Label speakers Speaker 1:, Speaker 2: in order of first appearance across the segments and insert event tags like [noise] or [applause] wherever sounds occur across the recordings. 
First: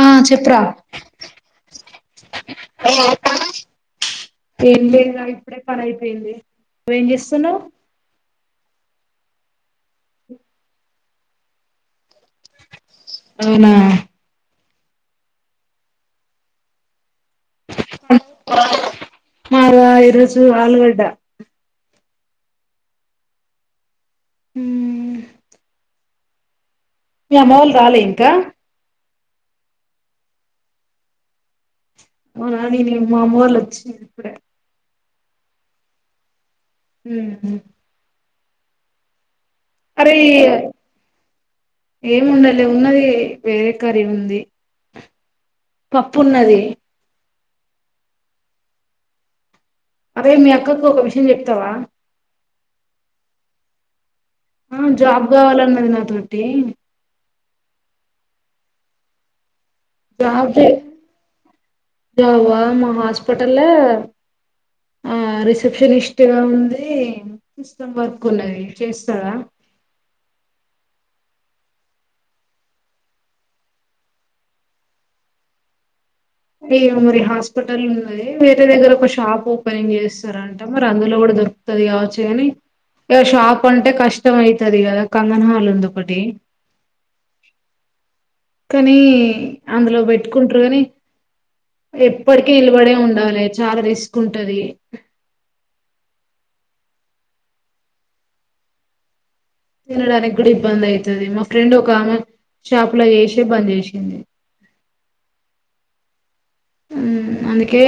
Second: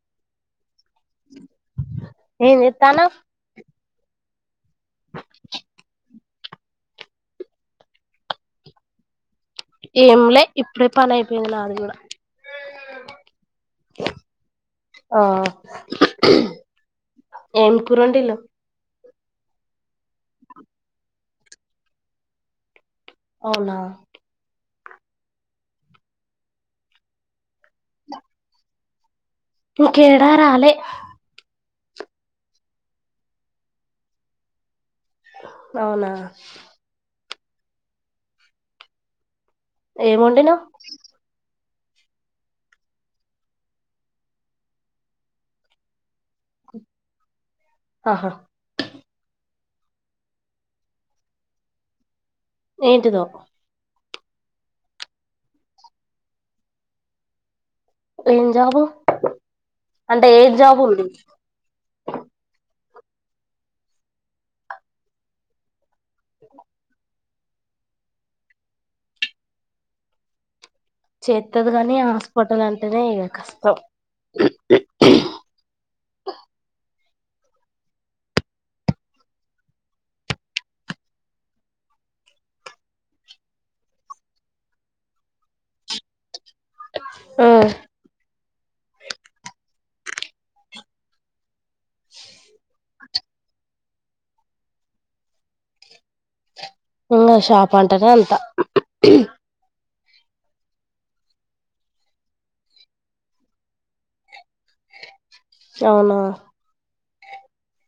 Speaker 1: ఆ చెప్పురా
Speaker 2: ఏం చేత్తన్నావ్
Speaker 1: ఏం లే ఇప్పుడే పరని అయిపోయింది నువ్వేం చేస్తున్నావ్
Speaker 2: ఏంలే ఇప్పుడే పని అయిపోయింది నాది కూడా
Speaker 1: అవునా
Speaker 2: ఆ ఏం కుర్ర వండీలు
Speaker 1: మాద ఈరోజు ఆలుగడ్డ
Speaker 2: అవునా
Speaker 1: ఉమ్ మీ అమ్మ వాళ్ళు రాలే ఇంకా
Speaker 2: ఇన్ కేడారాలే
Speaker 1: అవునా నేన్ మా అమ్మోలు వచ్చి ఇప్పుడే
Speaker 2: అవునా
Speaker 1: ఉ
Speaker 2: ఏం వండినావ్
Speaker 1: ఏము ఉండాలి ఉన్నది వేరే కర్రీ ఉంది పప్పు ఉన్నది
Speaker 2: ఆహా
Speaker 1: అరే మీ అక్కకు ఒక విషయం చెప్తావా
Speaker 2: ఏంటితో
Speaker 1: ఆ జాబ్ కావాలన్నది నాతోటి
Speaker 2: ఏం జాబ్ ఉ అంటే ఏ
Speaker 1: జాబ్ చే జాబ్ హ హాస్పిటల్ ఆ రిసెప్షనిస్ట్గా ఉంది సిస్టమ్ వర్క్ ఉన్నది చేస్తాద
Speaker 2: చేత్తది కానీ హాస్పిటల్ అంటేనే ఇ కష్టం
Speaker 1: ఏమో మరి హాస్పిటల్ ఉన్నది వేరే దగ్గర ఒక షాప్ ఓపెనింగ్ చేస్తారంట మరి అందులో కూడా దొరుకుతది కావచ్చు కాని ఇక షాప్ అంటే కష్టం అయితది కదా కంగనా హల్ ఉంది ఒకటి
Speaker 2: ఆ
Speaker 1: కానీ అందులో పెట్టుకుంటారు కాని ఎప్పటికి నిలబడే ఉండాలి చాలా రిస్క్ ఉంటది
Speaker 2: ఇంగ షాప్ అంటనే అంత ము హ్
Speaker 1: తినడానికి కూడా ఇబ్బంది అయితది మా ఫ్రెండ్ ఒక ఆమె షాప్ లో చేసి బంద్ చేసింది
Speaker 2: అవునా
Speaker 1: మ్ హ్ అందుకే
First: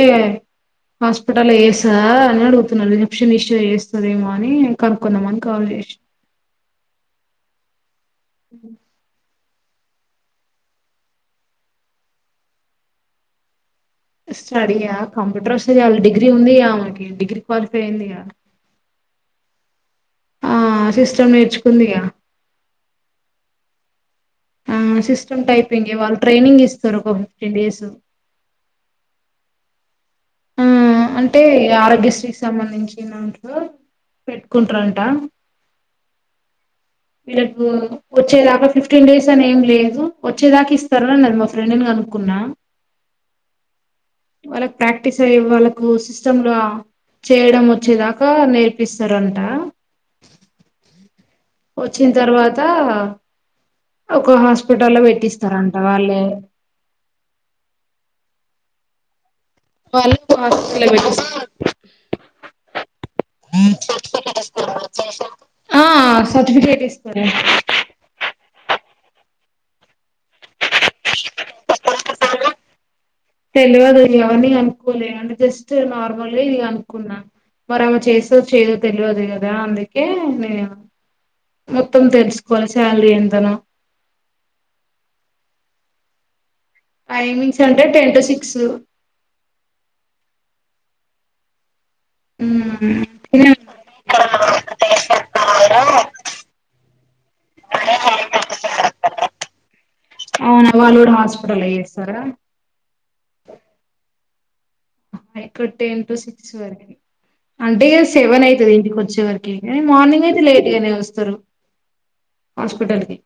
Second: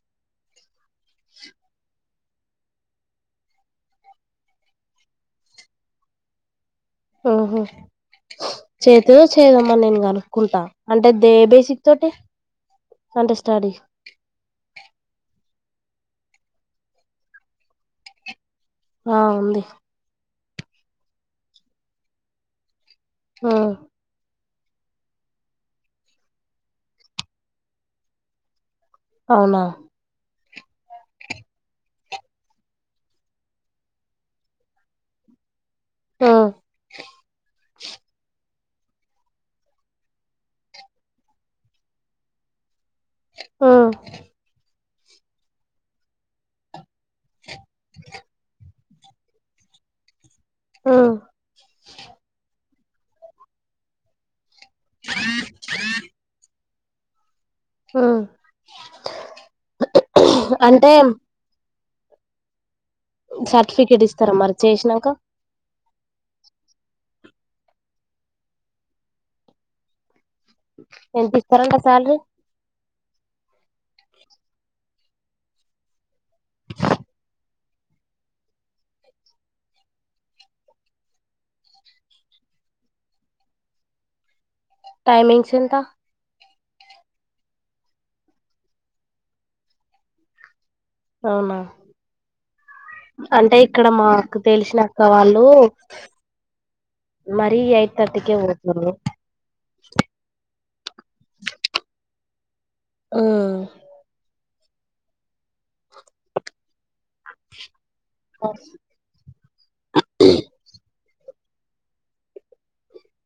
Speaker 1: హాస్పిటల్ చేస్తదా అని అడుగుతున్నా రిసేప్షనిస్ట్ చేస్తదేమో అని కనుకుందామని కాల్ చేసిన
Speaker 2: మ్మ్ హ్హ్ చెత్తది కావచ్చు చేస్తావమ్మా అని నేను కనుక్కుంటా అంటే ఏ బేసిక్ తోటి అంటే స్టడీ
Speaker 1: స్టడీయా కంప్యూటర్ వస్తే చాలు డిగ్రీ ఉంది ఆమెకి డిగ్రీ క్వాలిఫై అయిందిగా
Speaker 2: ఆ ఉంది
Speaker 1: ఆ సిస్టమ్ నేర్చుకుందిగా
Speaker 2: ఆ
Speaker 1: ఆ సిస్టమ్ టైపింగే వాళ్ళు ట్రైనింగ్ ఇస్తారు ఒక ఫిఫ్టీన్ డేస్
Speaker 2: అవునా
Speaker 1: హా అంటే ఆరోగ్యశ్రీకి సంబంధించి దాంట్లో పెట్టుకుంటారంట
Speaker 2: మ్మ్
Speaker 1: వీళ్లకు వచ్చేదాకా ఫిఫ్టీన్ డేస్ అని ఏం లేదు వచ్చేదాకా ఇస్తారు అన్నరు మా ఫ్రెండు ను కనుక్కున్నా
Speaker 2: ఆ
Speaker 1: వాళ్ళకి ప్రాక్టీస్ అయ్యే వాళ్ళకు సిస్టమ్ లో ఆ చేయడం వచ్చేదాకా నేర్పి ఇస్తారంటా
Speaker 2: మ్మ్
Speaker 1: వచ్చిన తర్వాత గా ఒక హాస్పిటల్ గుడ్డోళ్లకు పెట్టిస్తారంట వాళ్ళే
Speaker 2: మ్మ్ హ్హ్
Speaker 1: వాళ్లకు హాస్పిటల్ లో పెట్టిస్తా
Speaker 2: సర్టిఫికేట్ ఇస్తారా మరి చేసినాక
Speaker 1: ఆ సర్టిఫికేట్ ఇస్తరు యాహ్
Speaker 2: ఎంత ఇస్తారంటా శాలరీ
Speaker 1: తెలువదు ఎవర్ని కనుకో ఫోన్ చేయగానే జస్ట్ నార్మల్ గా ఇది కనుకున్నా మరి ఆమే చేస్తదో చేయదో తెలియదు కదా అందుకే నేను మొత్తం తెలుసుకోలే శాలరీ ఎంతనో
Speaker 2: టైమింగ్స్ ఎంత
Speaker 1: టైమింగ్స్ అంటే టెన్ టు సిక్స్
Speaker 2: అవునా అంటే ఇక్కడ మాకు తెలిసినక్క వాళ్ళు మరీ ఎయిట్ థర్టీకే పోతుళ్లు
Speaker 1: అవునా వాళ్ళు కూడా హాస్పిటల్ లో చేస్తారా
Speaker 2: మ్మ్ హ్
Speaker 1: నైట్ టెన్ టు సిక్స్ వరకి అంటే ఇక సెవెన్ అయితది. ఇంటికి వచ్చే సరకి మార్నింగ్ అయితే లేట్ గానే వస్ తరు హాస్పిటల్ కి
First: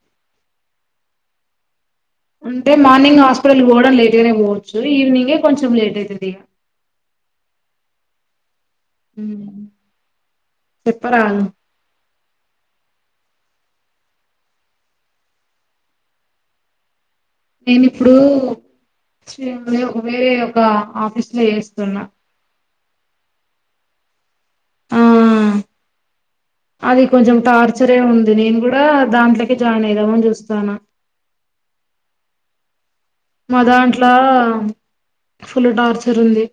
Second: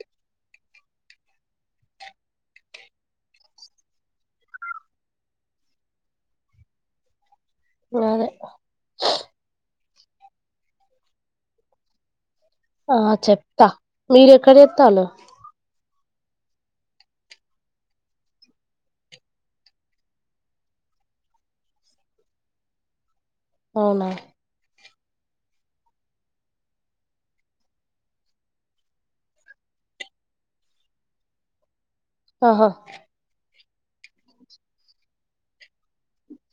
Speaker 1: అంటే మార్నింగ్ హాస్పిటల్కు పోవడం లేట్ గానే పోవచ్చు ఈవినింగే కొంచెం లేట్ అవుతది ఇక
Speaker 2: అదే
Speaker 1: మ్ చెప్పరా
Speaker 2: ఆ చెప్తా మీరు ఎక్కడ ఎత్తాలు
Speaker 1: నేను ఇప్పుడు [unintelligible] ఒక వేరే ఒక ఆఫీస్ లో వేస్తున్నా
Speaker 2: అవునా?
Speaker 1: ఆ అది కొంచెం టార్చరే ఉంది. నేను కూడా దాంట్లోకి జాయిన్ అయిదామని చూస్తాన్న
Speaker 2: ఆహా
Speaker 1: మా దాంట్లా ఫుల్ టార్చర్ ఉంది.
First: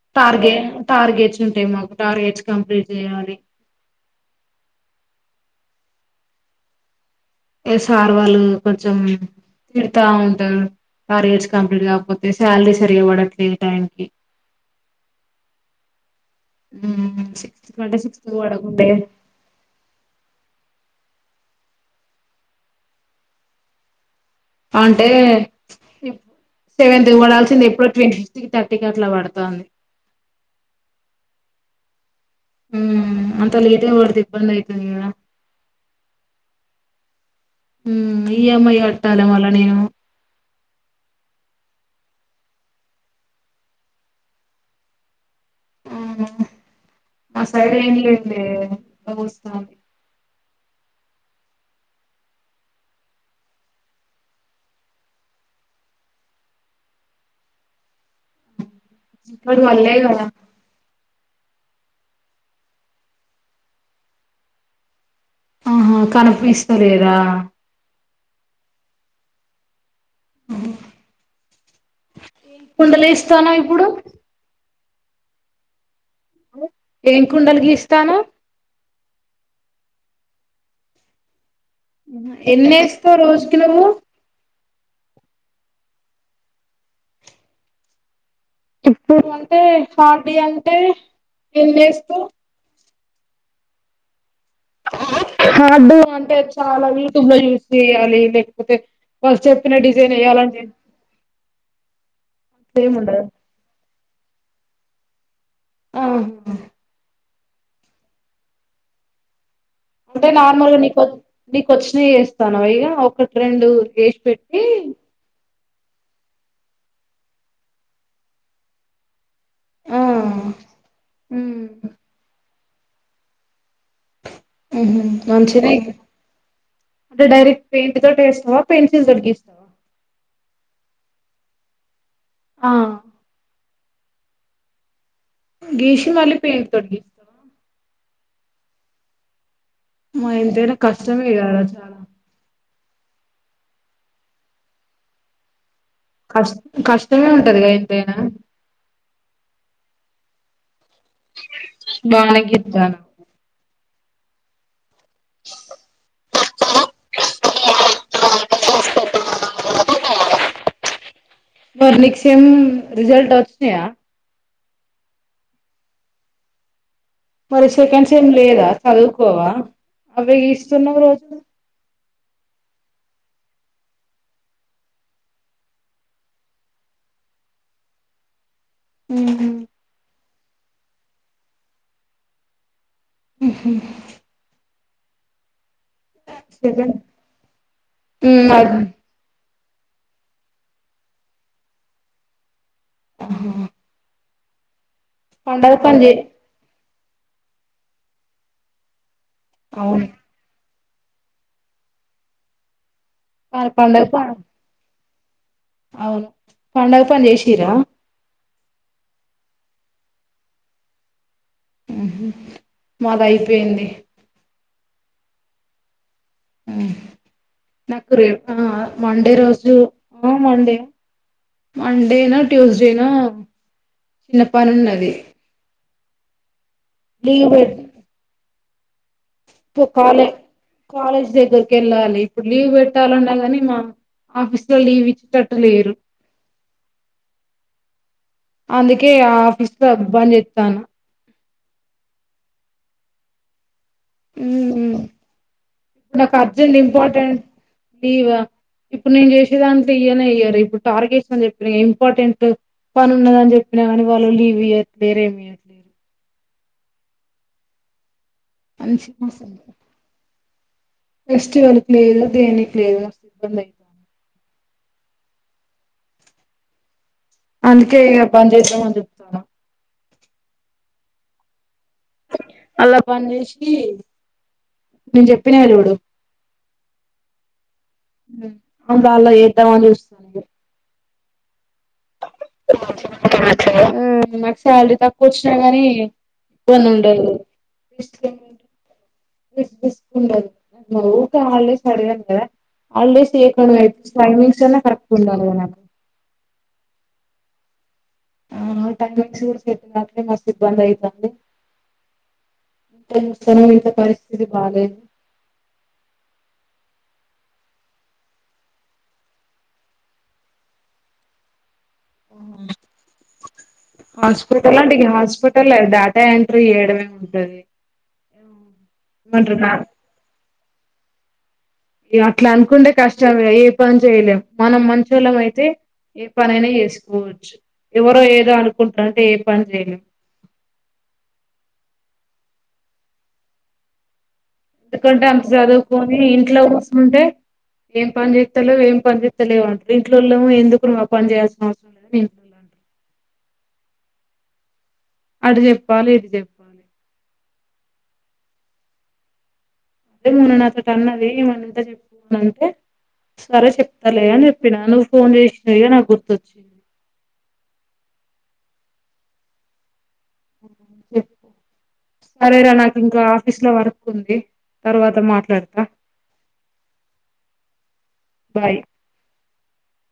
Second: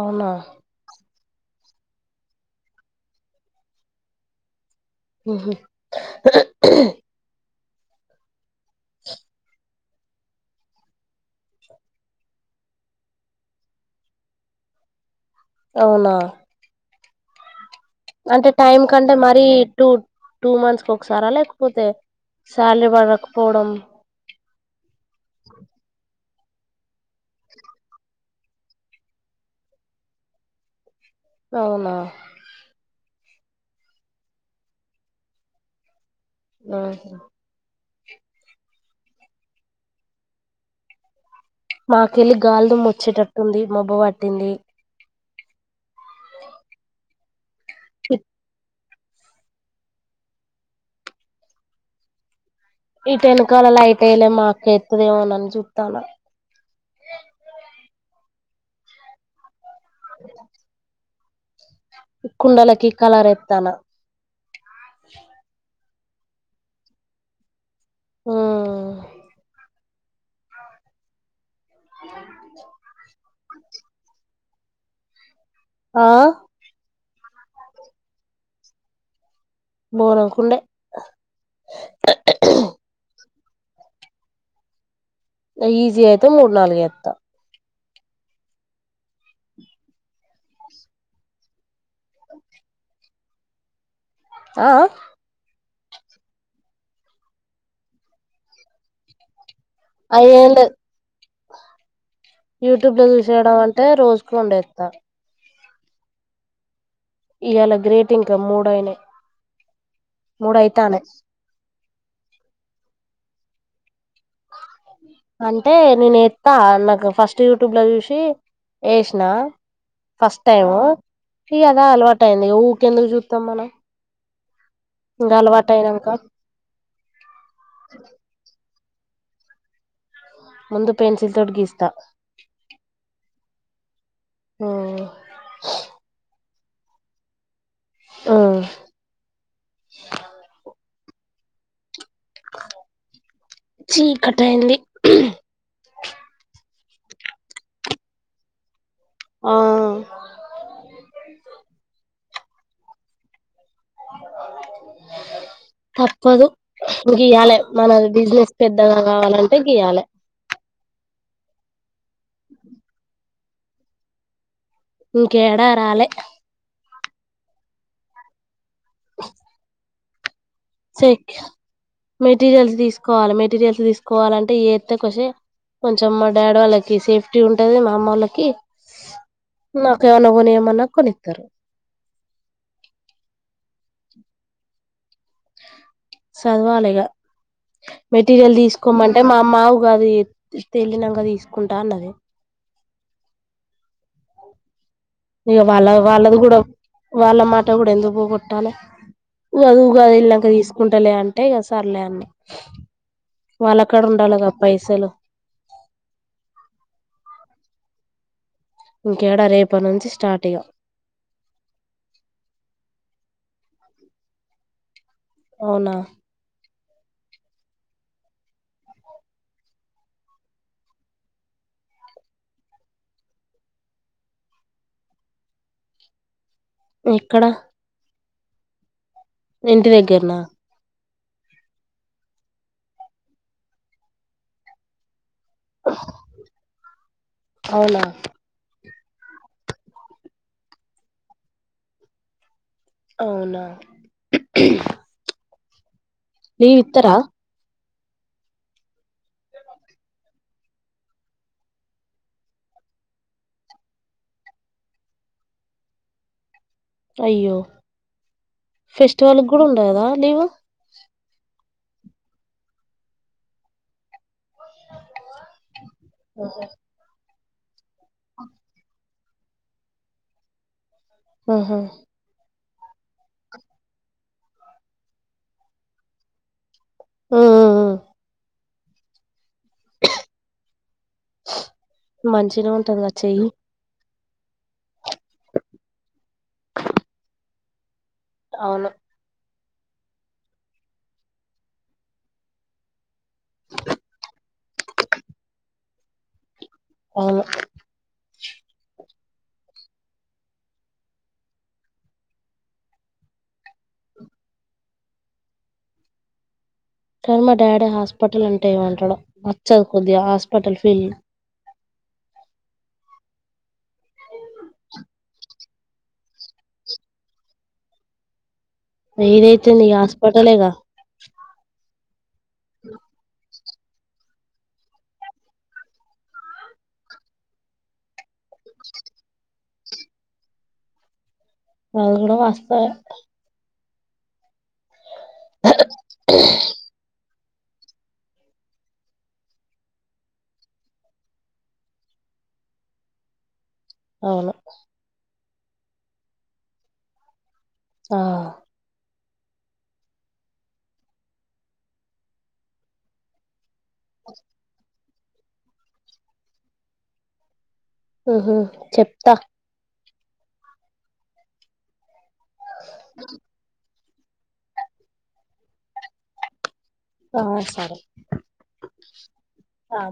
Speaker 2: అవునా
Speaker 1: తార్గే టార్గేట్స్ ఉంటాయి, మాకు టార్గెట్స్ కంప్లీట్ చేయాలి
Speaker 2: మ్ హు
Speaker 1: ఏ సార్ వాళ్ళు కొంచెం తిడతా ఉంటారు. టార్గెట్స్ కంప్లీట్ కాకపోతే శాలరీ సరిగ పడట్లేదు టైంకి
Speaker 2: అవునా?
Speaker 1: ఉమ్ సి
Speaker 2: అంటే టైమ్ కంటే మరి టూ టూ మంత్స్ కు ఒక ఒకసారా లేకపోతే శాలరీ పడకపోవడం
Speaker 1: అంటే సెవెన్టీ పడాల్సింది ఎప్పుడో ట్వంటీ థర్టీ కి అట్లా పడతాంది
Speaker 2: అవునా?
Speaker 1: ఉమ్ అంత లేట్ గా పడితే ఇబ్బంది అయితది కదా?
Speaker 2: ఆ
Speaker 1: మ్ ఈఎంఐ కట్టాల మళ్లా నేను
Speaker 2: మాకెళ్ళి గాల్దుమ్ వచ్చేటట్టుంది మబ్బు పట్టింది.
Speaker 1: మ్ మా సైడ్ ఏం
Speaker 2: ఈ
Speaker 1: లేంది ఉక్క పోస్తాంది.
Speaker 2: ఇట వెనకాల లైట్ అయలే మాకు ఎత్తదేమోనని చూత్తాన
Speaker 1: ఇప్పుడు పడ్లే కదా?
Speaker 2: కుండలకి కలరెత్తాన్న.
Speaker 1: ఆహా కనిపిస్తలేదా?
Speaker 2: మ్
Speaker 1: మ్ హు కుండలేస్ తన ఇప్పుడు
Speaker 2: ఆ
Speaker 1: ఏం కుండలు గీస్తాన్నవ్
Speaker 2: బోరంకుండే
Speaker 1: చినము
Speaker 2: ఈజీ అయితే మూడు నాలుగు ఎత్తా
Speaker 1: ఎప్పుడు అంటే ఫార్ డి అంటే ఎంతేస్తావ్
Speaker 2: ఆ
Speaker 1: హార్డు అంటే చాలా యూట్యూబ్ లో యూస్ చేయాలి లేకపోతే ఫస్ట్ డిజైన్
Speaker 2: అయ్యేం
Speaker 1: వయ్యాలండి
Speaker 2: లేదు యూట్యూబ్ లో చూసేయడం అంటే రోజుకు ఉండేది త
Speaker 1: ఆా
Speaker 2: ఇవాళ గ్రేటింగ్కా మూడయినా
Speaker 1: అంటే నార్మల్గా నికు వచ్చిన చేస్తానవ ఇక ఒకటి రెండు పెట్టి
Speaker 2: అంటే నేను ఎత్తా నాకు ఫస్ట్ యూట్యూబ్ లో చూసి వేసినా
Speaker 1: ఆ
Speaker 2: ఫస్ట్ టైము ఫీ అదా అలవాటు అయిందిఊ ఎందుకు చూస్తాం మనం ఇంకా అలవాటు
Speaker 1: మంచిది
Speaker 2: అయినాక
Speaker 1: అంటే డైరెక్ట్ పెయింట్ తో టేస్ట్ ప పెన్సిల్స్ గిర్కిస్తవా
Speaker 2: ముందు పెన్సిల్ తోటి గీస్తా
Speaker 1: ఆ
Speaker 2: ఆ
Speaker 1: గీషిమళ్ళి పే తొగిస్త
Speaker 2: ఆ
Speaker 1: మంతే కష్టమే కాదా చాలా
Speaker 2: చీకట్ట అయింది
Speaker 1: కష్ట కష్టమే ఉంటదిగా ఎంతైనా
Speaker 2: ఆ
Speaker 1: బానె గిత్తానవు
Speaker 2: తప్పదు గియాల మన బిజినెస్ పెద్దగా కావాలంటే గీయాలి
Speaker 1: వర్ నక్ సేమ్ రిజల్ట్ అ చినయా
Speaker 2: ఇంకేడా రాాలే
Speaker 1: మరి సెకండ్స్ ఏం లేదా చదుకోవా అ ఇష్ట సున్నా
Speaker 2: చె
Speaker 1: రోజు
Speaker 2: మెటీరియల్స్ తీసుకోవాలి మెటీరియల్స్ తీసుకోవాలంటే ఏస్త కొసే కొంచెం మా డాడీ వాళ్ళకి సేఫ్టీ ఉంటుంది మా అమ్మ వాళ్ళకి
Speaker 1: ఉహు
Speaker 2: ఏమైనా కొని ఏమన్నా కొనిత్తారు
Speaker 1: హు సెకండ్
Speaker 2: చదవాలిగా
Speaker 1: ఉమ్
Speaker 2: మెటీరియల్
Speaker 1: అది
Speaker 2: తీసుకోమంటే మా అమ్మ మా ఉగాది తేలినాక తీసుకుంటా అన్నది అవు ఇక
Speaker 1: పండగ
Speaker 2: వాళ్ళ
Speaker 1: పని చే
Speaker 2: వాళ్ళది కూడా వాళ్ళ మాట కూడా ఎందుకు పోట్టాలి అ
Speaker 1: అవును
Speaker 2: ఉగాది ఏలినాక తీసు ఉండలే అంటే ఇక సర్లే అన్న వాళ్ళక్కడ
Speaker 1: పండగ ప
Speaker 2: ఉండాలిగా పైసలు
Speaker 1: అవును పండగ పని చేసరా
Speaker 2: ఇకేడా రేపటి నుంచి స్టార్ట్ ఇగ
Speaker 1: ఉహు మాది అయిపోయింది
Speaker 2: అవునా
Speaker 1: హు నాకు రేపు మండే రోజు మండే మండేనా ట్యూస్డేనా చిన్న పని ఉన్నది
Speaker 2: ఎక్కడ
Speaker 1: లీవ్ పెట్
Speaker 2: ఇంటి దగ్గర
Speaker 1: కాలే
Speaker 2: నా
Speaker 1: కాలేజ్ దగ్గరకి వెళ్ళాలి ఇప్పుడు లీవ్ పెట్టాలన్నాగాని మ ఆఫీస్ లో లీవ్ ఇచ్చట్
Speaker 2: అవునా
Speaker 1: ఓకే ఆ ఆఫీస్ లోబ్బంది చెస్తాను
Speaker 2: అవునా
Speaker 1: ఇప్పు నాకు అర్జెంట్
Speaker 2: లీవ్ ఇత్తరా
Speaker 1: ఇంపార్టెంట్ లీవా ఇప్పుడు నేను చేసే దాంట్లో ఈయని ఇయ్యరు ఇప్పుడు టార్గెట్పని చెప్పిన ఇంపార్టెంట్ పని ఉన్నదని చెప్పినా కానీ వాళ్ళు లీవ్ ఇయ్యట్లేరు లేరు ఏమి ఇయ్వట్లేరు
Speaker 2: అయ్యో
Speaker 1: మంచి
Speaker 2: ఫెస్టివల్ కూడా ఉండదా లీవ్
Speaker 1: ఫెస్టివల్ కి లేదు దనికి లేదు ఇబ్బ
Speaker 2: ఆఓహ
Speaker 1: అందుకే పని చేద్దామని చెప్తాను
Speaker 2: ఆహా
Speaker 1: అలా పని చేసి నేను చెప్పిన చూడు
Speaker 2: ఉ
Speaker 1: అ వాళ్ల [unintelligible] చూస్తా
Speaker 2: మంచిగానే ఉంటదిగా చెయ్యి
Speaker 1: నాకు శాలరీ తక్కువ వచ్చినా గానీ కొన్ని ఉండదు వీస్ట్
Speaker 2: అవును
Speaker 1: తీసు ఊకె హాలిడేస్ అడగరు కదా హాలిడేస్ టైమింగ్స్ అన్న కరక్ట్ ఉండలే గా నాకు
Speaker 2: అవును
Speaker 1: ఆ టంగూరు చెప్పటినట్ే మస్తు ఇబ్బంది అవుతుంది ఇ మస్త ఇత పరిస్థితి బాాలలేదు [inaudible]
Speaker 2: కానీ మా డాడీ హాస్పిటల్ అంటే ఏమంటాడో నాచ్చదు కొద్దిగా హాస్పిటల్ ఫీల్డ్
Speaker 1: అ లాంటి హాస్పిట లే డేటా ఎంట్రీ చేయడమే ఉంటది
Speaker 2: ఏదైతే
Speaker 1: ఏమంటారు
Speaker 2: ఏందీ హాస్పిటల్గా
Speaker 1: అట్లా అనుకుంటే కష్టం ఏ పని చేయలేం మనం మంచొల్లం అయితే ఏ పనైనా చేసుకోవచ్చు ఎవరో ఏదో అనుకుంటారంటే ఏ పని చేయలేం
Speaker 2: అది కూడా వస్తుం
Speaker 1: ఎందుకంటే అంత చదువుకొని ఇంట్లో కూర్చంటే ఏం పని చేస్తాలేవ్ ఏం పని చేస్త లేవంటారు ఇంట్లోళ ఎందుకు మా పని చేయాల్సిన అవసరం లేదని ఇంట్లోలో అంటారు
Speaker 2: అవును
Speaker 1: అడు జెప్పాలి ఇది జప్పాలి
Speaker 2: ఆ
Speaker 1: అదే మొన్న నాతోటి అన్నది మౌనిక చెప్పుకోని అంటే సర చెప్ తలే అని చెప్పిన నువ్ ఫోన్ చేసిన ఇగ నా గుర్తచ్చే
Speaker 2: ఆహా చెప్తా
Speaker 1: స సరేరా నాకు ఇంకా ఆఫీస్ లో వర్క్ ంది తర్వాత మాట్లాడతా
Speaker 2: ఆ సరే
Speaker 1: బాయ్
Speaker 2: ఆ